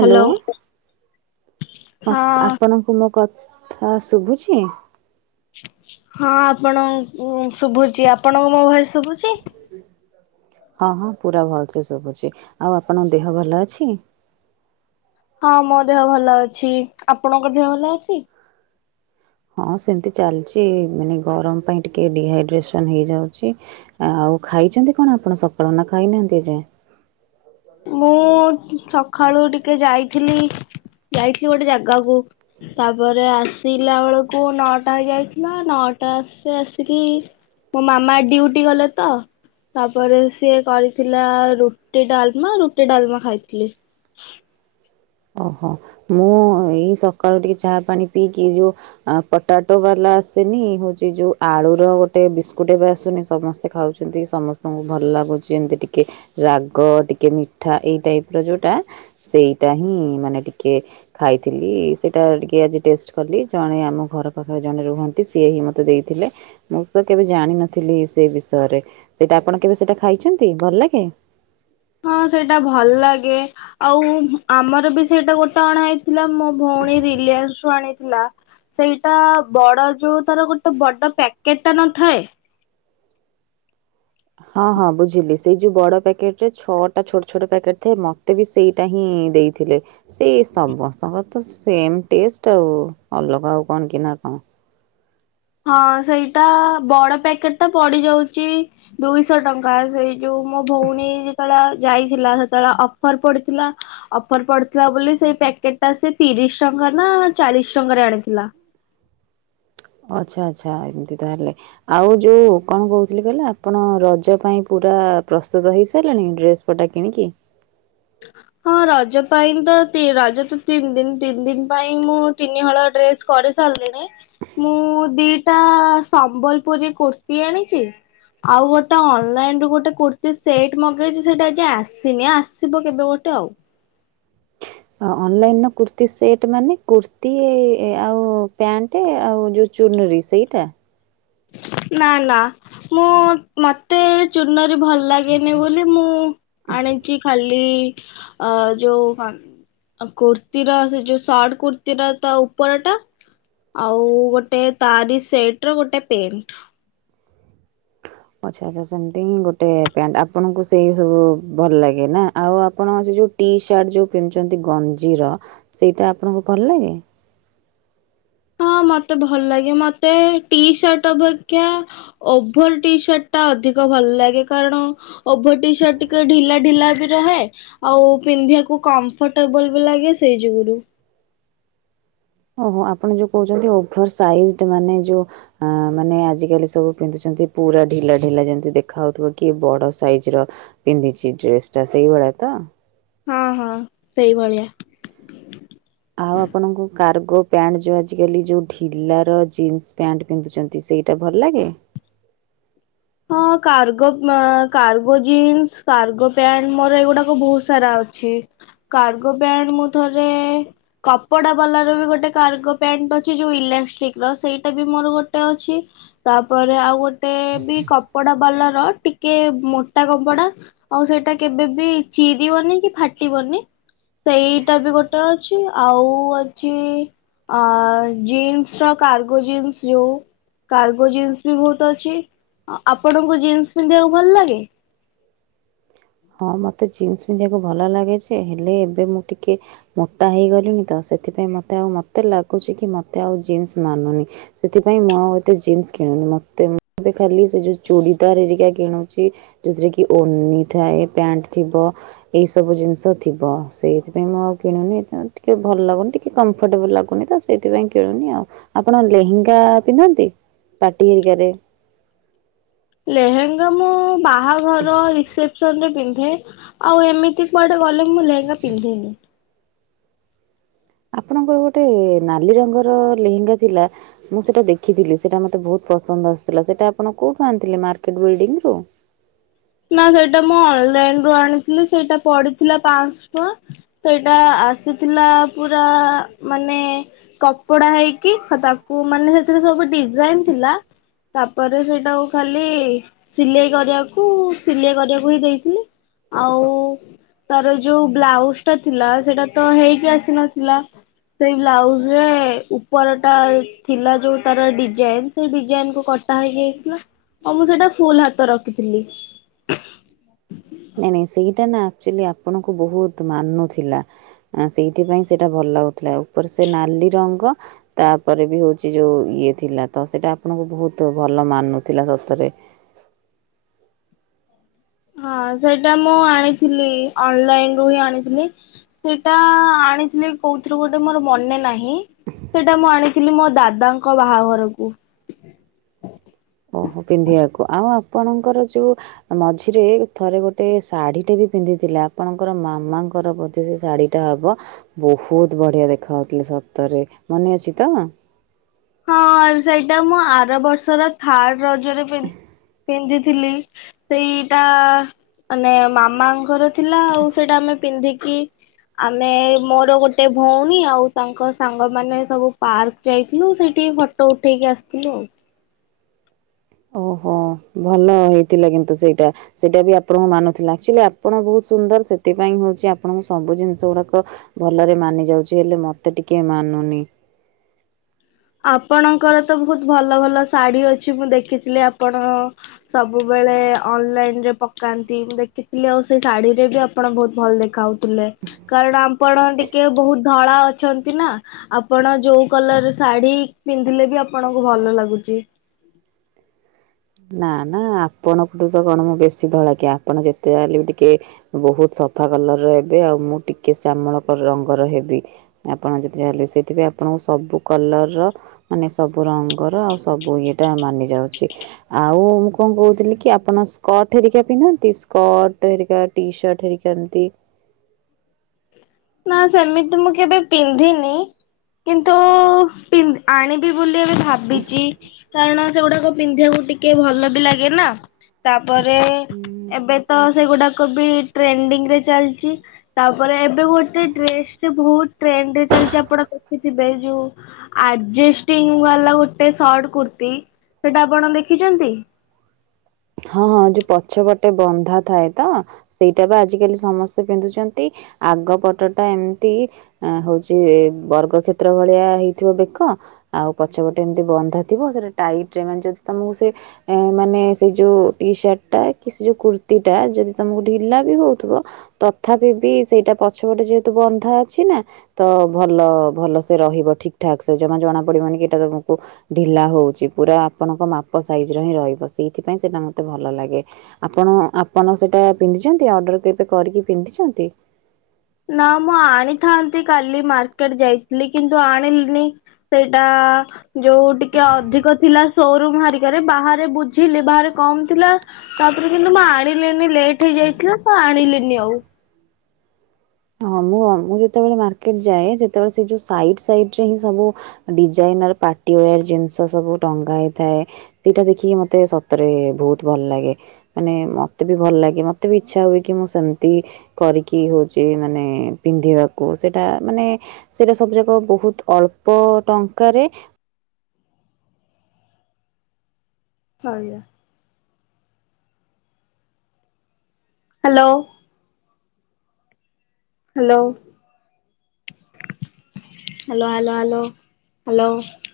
Hello hello. ହଁ ଆ-ଆପଣଙ୍କୁ ମୋ କ ଥା ଶୁବୁଚି ହଁ ଆପଣ ଉଁ ଶୁଭୁଚି ଆପଣ ଙ୍କୁ ମୋ ଭାଏସ ଶୁବୁଚି? ହଁ ହଁ ପୁରା ଭଲ ସେ ସବୁଚି ଆଉ ଆପଣଙ୍କ ଦେହ ଭଲ ଅଛି? ହଁ ମୋ ଦେହ ଭଲ ଅଛି ଆପଣଙ୍କ ଦେହ ଭଲ ଅଛି? ହଁ ସେମିତି ଚାଲିଚି ମାନେ ଗରମ ପାଇଁ ଟିକେ ଡିହାଇଡ୍ରେସନ୍ ହେଇଯାଉଚି। ଆଉ ଖାଇଚନ୍ତି କଣ ଆପଣ ସକାଳୁ ନା ଖାଇନାହାନ୍ତି ଏ ଯାଏଁ? ମୁଁ ସଖାଳୁ ଟିକେ ଯାଇଥିଲି ଯାଇଥିଲି ଗୋଟେ ଜାଗାକୁ। ତାପରେ ଆସିଲା ବେଳକୁ ନଅଟା ହେଇ ଯାଇଥିଲା ନଅଟା ଆସେ ଆସିକି ମୋ ମାମା ଡିଉଟି ଗଲେ ତ। ତାପରେ ସିଏ କରିଥିଲା ରୁଟି ଡାଲମା ରୁଟି ଡାଲମା ଖାଇଥିଲି। ଓହୋ ମୁଁ ଏଇ ସକାଳୁ ଟିକେ ଚାହା ପାଣି ପିଇକି ଯୋ ଆ ପଟାଟୋ ବାଲା ଆସେନି ହଉଚି ଯୋଉ ଆଳୁର ର ଗୋଟେ ବିସ୍କୁଟ ଏବେ ଆସୁନି ସମସ୍ତେ ଖାଉଚ ଯେମିତିକି ସମସ୍ତଙ୍କୁ ଭଲ ଲାଗୁଚି ଏମିତି ଟିକେ ରାଗ ଟିକେ ମିଠା ଏଇ ଟାଇପ ର ଯୋଉଟା ସେଇଟା ହିଁ ମାନେ ଟିକେ ଖାଇଥିଲି ସେଇଟା ଟିକେ ଆଜି ଟେଷ୍ଟ କଲି ଜଣେ ଆମ ଘର ପାଖରେ ଜଣେ ରୁହନ୍ତି ସିଏ ହିଁ ମତେ ଦେଇଥିଲେ। ମୁଁ ତ କେବେ ଜାଣିନଥିଲି ସେ ବିଷୟରେ ସେଇଟା ଆପଣ କେବେ ସେଇଟା ଖାଇଚନ୍ତି ଭଲ ଲାଗେ? ହଁ ସେଇଟା ଭଲ ଲାଗେ ଆଉ ଆମର ବି ସେଇଟା ଗୋଟେ ଅଣା ହେଇ ଥିଲା ମୋ ଭଉଣୀ ରିଲିଆନସ୍ ରୁ ଆଣିଥିଲା। ସେଇଟା ବଡ ଯୋଉ ତାର ଗୋଟେ ବଡ ପ୍ୟାକେଟ ଟା ନଥାଏ। ହଁ ହଁ ବୁଝିଲି ସେଇ ଯୋଉ ବଡ ପ୍ୟାକେଟ୍ ରେ ଛଅଟା ଛୋଟ ଛୋଟ ପକେଟ ଥାଏ ମତେ ବି ସେଇ ଟା ହିଁ ଦେଇଥିଲେ। ସେଇ ସମସ୍ତଙ୍କର ତ ସେମ ଟେଷ୍ଟ୍ ଆଉ ଅଲଗା ଆଉ କଣ କି ନା କଣ? ହଁ ସେଇଟା ବଡ ପ୍ୟାକେଟ ଟା ପଡିଯାଉଚି ଦୁଇଶହ ଟଙ୍କା ସେଇ ଯୋଉ ମୋ ଭଉଣୀ ଯେତବେଳେ ଯାଇଥିଲା ସେତବେଳେ ଅଫର ପଡିଥିଲା। ଅଫର ପଡିଥିଲା ବୋଲି ସେଇ ପ୍ୟାକେଟ ଟା ସେ ତିରିଶ ଟଙ୍କା ନା ଚାଳିଶ ଟଙ୍କାରେ ଆଣିଥିଲା। ଆଚ୍ଛା ଆଚ୍ଛା ଏମିତି ତାହେଲେ। ଆଉ ଯୋଉ କଣ କହୁଥିଲି କହିଲ ଆପଣ ରଜ ପାଇଁ ପୁରା ପ୍ରସ୍ତୁତ ହେଇସାରିଲେଣି ଡ୍ରେସ୍ ପଟା କିଣିକି। ହଁ ରଜ ପାଇଁ ତ ତି ରଜ ତ ତିନି ଦିନ ତିନି ଦିନ ପାଇଁ ମୁଁ ତିନିହଳ ଡ୍ରେସ୍ କରି ସାରିସାଲିଣି ମୁଁ ଦି ଟା ସମ୍ବଲପୁରୀ କୁର୍ତ୍ତିୀ ଆଣିଚି। ଆଉଗୋଟେ ଅନଲାଇନରୁ ଗୋଟେ କୁର୍ତ୍ତୀ ସେଟ୍ ମଗେଇଚି ସେଇଟା ଏଜାଏଁ ଆସିନି ଆସିବ କେବେ ଗୋ ଟେ ଆଉ। ଅନଲାଇନର କୁର୍ତ୍ତୀସେଟ୍ ମାନେ କୁର୍ତ୍ତୀ ଆଉ ପ୍ୟାଣ୍ଟ୍ ଆଉ ଯୋଉ ଚୁନୁରି ସେଇଟା। ନା ନା ମୁଁ ମତେ ଚୁନରେ ଭଲ ଲାଗେନି ବୋଲି ମୁଁ ଆଣିଚି ଖାଲି ଅ ଯୋଉ କନ୍ ଆଉ କୁର୍ତ୍ତିୀର ସେ ଯୋଉ ସର୍ଟ କୁର୍ତ୍ତିୀର ତା ଉପର ଟା। ଆଉ ଗୋଟେ ତାରି ସେଟ ର ଗୋଟେ ପେଣ୍ଟ୍। ଆଚ୍ଛା ଆଚ୍ଛା ସେମିତି ହିଁ ଗୋଟେ ପ୍ୟାଣ୍ଟ୍ ଆପଣଙ୍କୁ ସେଇ ସବୁ ଭଲ ଲାଗେ ନା ଆଉ ଆପଣ ସେ ଯୋଉ ଟି ସାର୍ଟ ଯୋଉ ପିନ୍ଧୁଚନ୍ତି ଗଞ୍ଜିର ସେଇଟା ଆପଣଙ୍କୁ ଭଲଲାଗେ? ହଁ ମତେ ଭଲ ଲାଗେ ମତେ ଟିସାର୍ଟ ଅପେକ୍ଷା ଓଭର ଟି ସାର୍ଟଟା ଅଧିକ ଭଲ ଲାଗେ। କାରଣ ଓଭର ଟିସାର୍ଟ ଟିକେ ଢିଲା ଢିଲା ବି ରହେ। ଆଉ ପିନ୍ଧିବାକୁ କମ୍ଫର୍ଟେବଲ ବି ଲାଗେ ସେଇ ଯୋଗୁରୁ। ଓହୋ ଆପଣ ଯୋଉ କହୁଛନ୍ତି ଓଭର ସାଇଜ ମାନେ ଯୋଉ ହୁଁ ମାନେ ଆଜିକାଲି ସବୁ ପିନ୍ଧୁଛନ୍ତି ପୁରା ଢିଲା ଢିଲା ଯେମିତି ଦେଖା ହାଉଥିବ କି ବଡ ସାଇଜ ର। ପିନ୍ଧିଛି ଡ୍ରେସ୍ ଟା ସେଇଭଳିଆ ତ। ହଁ ହଁ ସେଇଭଳିଆ। ଆଉ ଆପଣଙ୍କୁ କାର୍ଗୋ ପ୍ୟାଣ୍ଟ୍ ଯଉ ଆଜିକାଲି ଯୋଉ ଢିଲାର ଜିନ୍ସ ପ୍ୟାଣ୍ଟ୍ ପିନ୍ଧୁଛନ୍ତି ସେଇଟା ଭଲ ଲାଗେ। ହଁ କାର୍ଗୋ ମାଁ କାର୍ଗୋ ଜିନ୍ସ କାର୍ଗୋ ପ୍ୟାଣ୍ଟ୍ ମୋର ଏଇଗୁଡାକ ବହୁତ ସାରା ଅଛି। କାର୍ଗୋ ପ୍ୟାଣ୍ଟ୍ ମୁଁ ଥରେ କପଡା ବାଲାରବି ଗୋଟେ କାର୍ଗୋ ପ୍ୟାଣ୍ଟ ଅଛି। ଯୋଉ ଇଲାଷ୍ଟିକର ସେଇଟା ବି ମୋର ଗୋଟେ ଅଛି। ତାପରେ ଆଉ ଗୋଟେ ବି କପଡା ବାଲାର ଟିକେ ମୋଟା କପଡା। ଆଉ ସେଇଟା କେବେ ବି ଚିରିବନି କି ଫାଟିବନି। ସେଇଟା ବି ଗୋଟେ ଅଛି। ଆଉ ଅଛି ଅ ଜିନ୍ସ ର କାର୍ଗୋ ଜିନ୍ସ ଯଉ। କାର୍ଗୋ ଜିନ୍ସ ବି ବହୁତ ଅଛି। ଆପଣଙ୍କୁ ଜିନ୍ସ ପିନ୍ଧିବାକୁ ଭଲ ଲାଗେ? ହଁ ମୋତେ ଜିନ୍ସ ପିନ୍ଧିବାକୁ ଭଲ ଲାଗେ ଯେ ହେଲେ ଏବେ ମୁଁ ଟିକେ ମୋଟା ହେଇଗଲିଣିି ତ ସେଥିପାଇଁ ମତେ ଆଉ ମତେ ଲାଗୁଛି କି ମତେ ଆଉ ଜିନ୍ସ ମାନୁନି। ସେଥିପାଇଁ ମୁଁ ଆଉ ଏତେ ଜିନ୍ସ କିଣୁନି। ମତେ ମୁଁ ଏବେ ଖାଲି ସେ ଯୋଉ ଚୁଡିଦାର ହେରିକା କିଣୁଛି। ଯଉଥିରେ କି ଓନି ଥାଏ ପ୍ୟାଣ୍ଟ ଥିବ। ଏଇ ସବୁ ଜିନିଷ ଥିବ ସେଇଥିପାଇଁ ମୁଁ ଆଉ କିଣୁନି। ଏଥିଇଁ ଟିକେ ଭଲ ଲାଗୁନି ଟିକେ କମ୍ଫର୍ଟେବୁଲ୍ ଲାଗୁନି ତ। ସେଥିପାଇଁ କିଣୁନି ଆଉ। ଆପଣ ଲେହେଙ୍ଗା ପିନ୍ଧନ୍ତି ପାଟି ହେରିକାରେ। ଲେହେଙ୍ଗା ମୁଁ ବାହାଘର ରିସେପ ସନରେ ପିନ୍ଧେ। ଆଉ ଏମିତି କୁଆଡେ ଗଲେ ମୁଁ ଲେହେଙ୍ଗା ପିନ୍ଧେନି। ଆପଣଙ୍କର ଗୋଟେ ନାଲି ରଙ୍ଗର ଲେହେଙ୍ଗା ଥିଲା। ମୁଁ ସେଇଟା ଦେଖିଥିଲି ସେଇଟା ମୋତେ ବହୁତ ପସନ୍ଦ ଆସୁଥିଲା। ସେଇଟା ଆପଣ କୋଉଠୁ ଆଣିଥିଲେ? ମାର୍କେଟ ବିଲ୍ଡିଂରୁ। ନା ସେଇଟା ମୁଁ ଅନଲାଇନ ରୁ ଆଣିଥିଲି। ସେଇଟା ପଡିଥିଲା ପାଁଶ ଟଙ୍କା। ସେଇଟା ଆସିଥିଲା ପୁରା ମାନେ କପଡା ହେଇକି ତାକୁ ମାନେ ସେଥିରେ ସବୁ ଡିଜାଇନ ଥିଲା। ତାପରେ ସେଇଟାକୁ ଖାଲି ସିଲେଇ କରିବାକୁ ସିଲେଇ କରିବାକୁ ହି ଦେଇଥିଲି। ଆଉ ତାର ଯୋଉ ବ୍ଲାଉଜ ଟା ଥିଲା ସେଇଟା ତ ହେଇକି ଆସିନଥିଲା। ସେଇ ବ୍ଲାଉଜ ରେ ଉପର ଟା ଥିଲା ଯୋଉ ତାର ଡିଜାଇନ ସେଇ ଡିଜାଇନ କୁ କଟି ତା ହେଇକ ଯାଇଥିଲା। ଆଉ ମୁଁ ସେଇଟା ଫୁଲ ହାତ ରଖିଥିଲି। [inaudible] ନାଇଁ ନେଇ ସେଇଟା ନା ଆକ୍ଚୁଆଲି ଆପଣଙ୍କୁ ବହୁତ ମାନୁଥିଲା। ଆ ସେଇଥିପାଇଁ ସେଇଟା ଭଲ ଲାଗୁଥିଲା। ଉପରେ ସେ ନାଲି ରଙ୍ଗ ତାପରେ ବି ହେଉଛି ଯୋଉ ଇଏ ଥିଲା ତ ସେଇଟା ଆପଣଙ୍କୁ ବହୁତ ଭଲ ମାନୁଥିଲା ସତରେ। ହଁ ସେଇଟା ମୁଁ ଆଣିଥିଲି ଅନଲାଇନ ରୁ ହିଁ ଆଣିଥିଲି। ସେଇଟା ଆଣିଥିଲେ କଉଥିରୁ ଗୋଟେ ମୋର ମନେ ନାହିଁ। ସେଇଟା ମୁଁ ଆଣିଥିଲି ମୋ ଦାଦାଙ୍କ ବାହାଘରକୁ। ଓହୋ ପିନ୍ଧିବାକୁ। ଆଉ ଆପଣଙ୍କର ଯୋଉ ମଝିରେ ଥରେ ଗୋଟେ ଶାଢୀ ଟା ବି ପିନ୍ଧିଥିଲେ। ଆପଣଙ୍କର ମାମାଙ୍କର ବ ସେ ଶାଢୀ ଟା ହବ ବହୁତ ବଢିଆ ଦେଖାଯାଉଥିଲେ ସତରେ ମନେ ଅଛି ତ। ହଁ ସେଇଟା ମୁଁ ଆର ବର୍ଷର ଥାର୍ଡ ରଜରେ ପିନ୍ଧିଥିଲି। ସେଇଟା ମାନେ ମାମାଙ୍କର ଥିଲା। ଆଉ ସେଇଟା ଆମେ ପିନ୍ଧିକି ଆମେ ମୋର ଗୋଟେ ଭଉଣୀ ଆଉ ତାଙ୍କ ସାଙ୍ଗମାନେ ସବୁ ପାର୍କ ଯାଇଥିଲୁ। ସେଇଠି ଫଟୋ ଉଠେଇକି ଆ---ଲୁ ଆଉ। ଓହୋ, ଭଲ ହେଇଥିଲା କିନ୍ତୁ ସେଇଟା। ସେଇଟା ବି ଆପଣଙ୍କୁ ମାନୁ ଥିଲା, ଲି ଆପଣ ବହୁତ୍ ସୁନ୍ଦର। ସେଥିପାଇଁ ହଉଚି ଆପଣଙ୍କୁ ସବୁ ଜିନିଷ ଗୁଡ଼ାକ ଭଲରେ ମାନି ଯାଉଚି, ହେଲେ ମତେ ଟିକେ ମାନୁନି। ଆପଣଙ୍କର ତ ବହୁତ୍ ଭଲ ଭଲ ଶାଢ଼ୀ ଅଛି, ମୁଁ ଦେଖିଥିଲି ଆପଣ ସବୁବେଳେ ଅନ୍‌ ଲାଇନ୍‌ରେ ପକାନ୍ତି, ମୁଁ ଦେଖିଥିଲି ଆଉ ସେ ଶାଢ଼ୀରେ ବି ଆପଣ ବହୁତ୍ ଭଲ୍ ଦେଖାଉ--ଲେ। କାରଣ ଆପଣ ଟିକେ ବହୁତ୍ ଧଳା ଅଛନ୍ତି, ନା ଆପଣ ଯଉ କଲର୍ ଶାଢ଼ୀ ପିନ୍ଧିଲେ ବି ଆପଣଙ୍କୁ ଭଲ ଲାଗୁଚି। ନା ନା, ଆପଣଙ୍କ ତ କ'ଣ ମୁଁ ବେଶୀ ଧଳା କି? ଆପଣ ଯେତେ ଯାହା ବି ଟିକେ ବହୁତ୍ ସଫା କଲର୍ ର ହେବେ, ଆଉ ମୁଁ ଟିକେ ଶ୍ଯାମଳ ରଙ୍ଗର ହେବି। ଆପଣ--------ସେଇଥି ଆପଣଙ୍କୁ ସବୁ କଲର୍ର ର ମାନେ ସବୁ ରଙ୍ଗର ଆଉ ସବୁ ଇଏଟା ମାନି ଯାଉଛି। ଆଉ ମୁଁ କ'ଣ କହୁଥିଲି କି ଆପଣ ସ୍କର୍ଟ ହେରିକା ପିନ୍ଧନ୍ତି, ସ୍କର୍ଟ ହେରିକା ଟି ସାର୍ଟ ହେରିକା ଏମ୍ତି। ନା ସେମିତି ମୁଁ କେବେ ପିନ୍ଧିନି, କିନ୍ତୁ ଆଣିି ବୋଲି ଏବେ ଭାବିଚି, କାରଣ ସେଗୁଡ଼ାକ ପିନ୍ଧିବାକୁ ଟିକେ ଭଲ ବି ଲାଗେ ନା। ତା'ପରେ ଏବେ ତ ସେଇ ଗୁଡ଼ାକ ବି ଟ୍ରେଣ୍ଡିଙ୍ଗ୍ ଚାଲ୍ଚି, ତା'ପରେ ଏବେ ଗୋ ଡ୍ରେସ୍‌ ଟି ହୁତତ୍ ଟ୍ରେଣ୍ଡ୍ ରେ ଚାଲ୍ଚି ଆପଣ ଦେଖିଥିବେ। ଯଉ ଆର୍ଜେଷ୍ଟିଙ୍ଗ୍ ବାଲା ଗୋଟେ ସର୍ଟ କୁର୍ତ୍ତୀ, ସେଟା ଆପଣ ଦେଖିଚନ୍ତି? ହଁ ହଁ, ଯଉ ପଛ ପଟେ ବନ୍ଧା ଥାଏ ତ। ସେଇଟା ବି ଆଜିକାଲି ସମସ୍ତେ ପିନ୍ଧୁଚନ୍ତି, ଆଗ ପଟଟା ଏମ୍ତି ହଉଚି ବର୍ଗ କ୍ଷେତ୍ର ଭଳିଆ ହେଇଥିବ ବେକ। ଆଉ ପଛପଟେ ଏମ୍‌ତି ବନ୍ଧା ଥିବ, ସେଟା ଟାଇଟ୍ ରେ ଯଦି ତମକୁ ସେ ମାନେ ସେ ଯଉ ଟିସାର୍ଟ ଟା କି ସେ କୁର୍ତ୍ତିୀଟା, ଯଦି ତୁମକୁ ଢ଼ିଲା ବି ହଉଥିବ। ତଥାପି ବି ସେଇଟା ପଛପଟେ ଯେହେତୁ ବନ୍ଧା ଅଛି ନା। ତ ଭଲ ଭଲ ସେ ରହିବ ଠିକ୍ ଠାକ୍ ସେ, ଜମା ଜଣା ପଡିବନି। ଏଟା ତମକୁ ଢ଼ିଲା ହଉଚି ପୁରା ଆପଣଙ୍କ ମାପ ସାଇଜ୍‌ ର ହିଁ ରହିବ, ସେଇଥିପାଇଁ ସେଟା ମତେ ଭଲ ଲାଗେ। ଆପଣ ଆପଣ ସେଇଟା ପିନ୍ଧିଚନ୍ତି, ଅର୍ଡର କେବେ କରିକି ପିନ୍ଧିଚନ୍ତି? ନା ମୁଁ ଆଣିଥାନ୍ତି କାଲି ମାର୍କେଟ ଯାଇ--ଲି କିନ୍ତୁ ଆଣିଲିନି। ସେଇଟା ଯଉ ଟିକେ ଅଧିକ ଥିଲା ସୋ ରିକାରେ ବାହାରେ ବୁଝିଲି, ବାହାରେ କମ୍ ଥିଲା। ତା'ପରେ କିନ୍ତୁ ମୁଁ ଆଣିଲିନି, ଲେଟ୍ ହେଇଯାଇଥିଲା ତ ଆଣିଲିନି ଉ। ହଁ! ମୁଁ ଯେତେବେଳେ ମାର୍କେଟ ଯାଏ, ତେବେଳେ ସେ ଯଉ ସାଇଟ୍ ସାଇଟ୍ ରେ ହିଁ ସବୁ ଡିଜାଇନର୍ ପାଟିଓୟାର୍ ଜିନ୍‌ଷ ସବୁ ଟଙ୍ଗା ହେଇଥାଏ। ସେଇଟା ଦେଖିକି ମତେ ସତରେ ବହୁତ୍ ଭଲ୍‌ ଲାଗେ। ମାନେ ମତେ ବି ଭଲ୍ ଲାଗେ, ମତେ ବି ଇଚ୍ଛା ହୁଏ କି ମୁଁ ସେମ୍ତି କରିକି ମାନେ ପିନ୍ଧିବାକୁ ସେଟା ମାନେ ସେଇଟା ସବୁ ଯାକ ବହୁତ୍ ଅଳ୍ପ ଟଙ୍କାରେ [inaudible] ହାଲୋ। [inaudible] [unintelligible]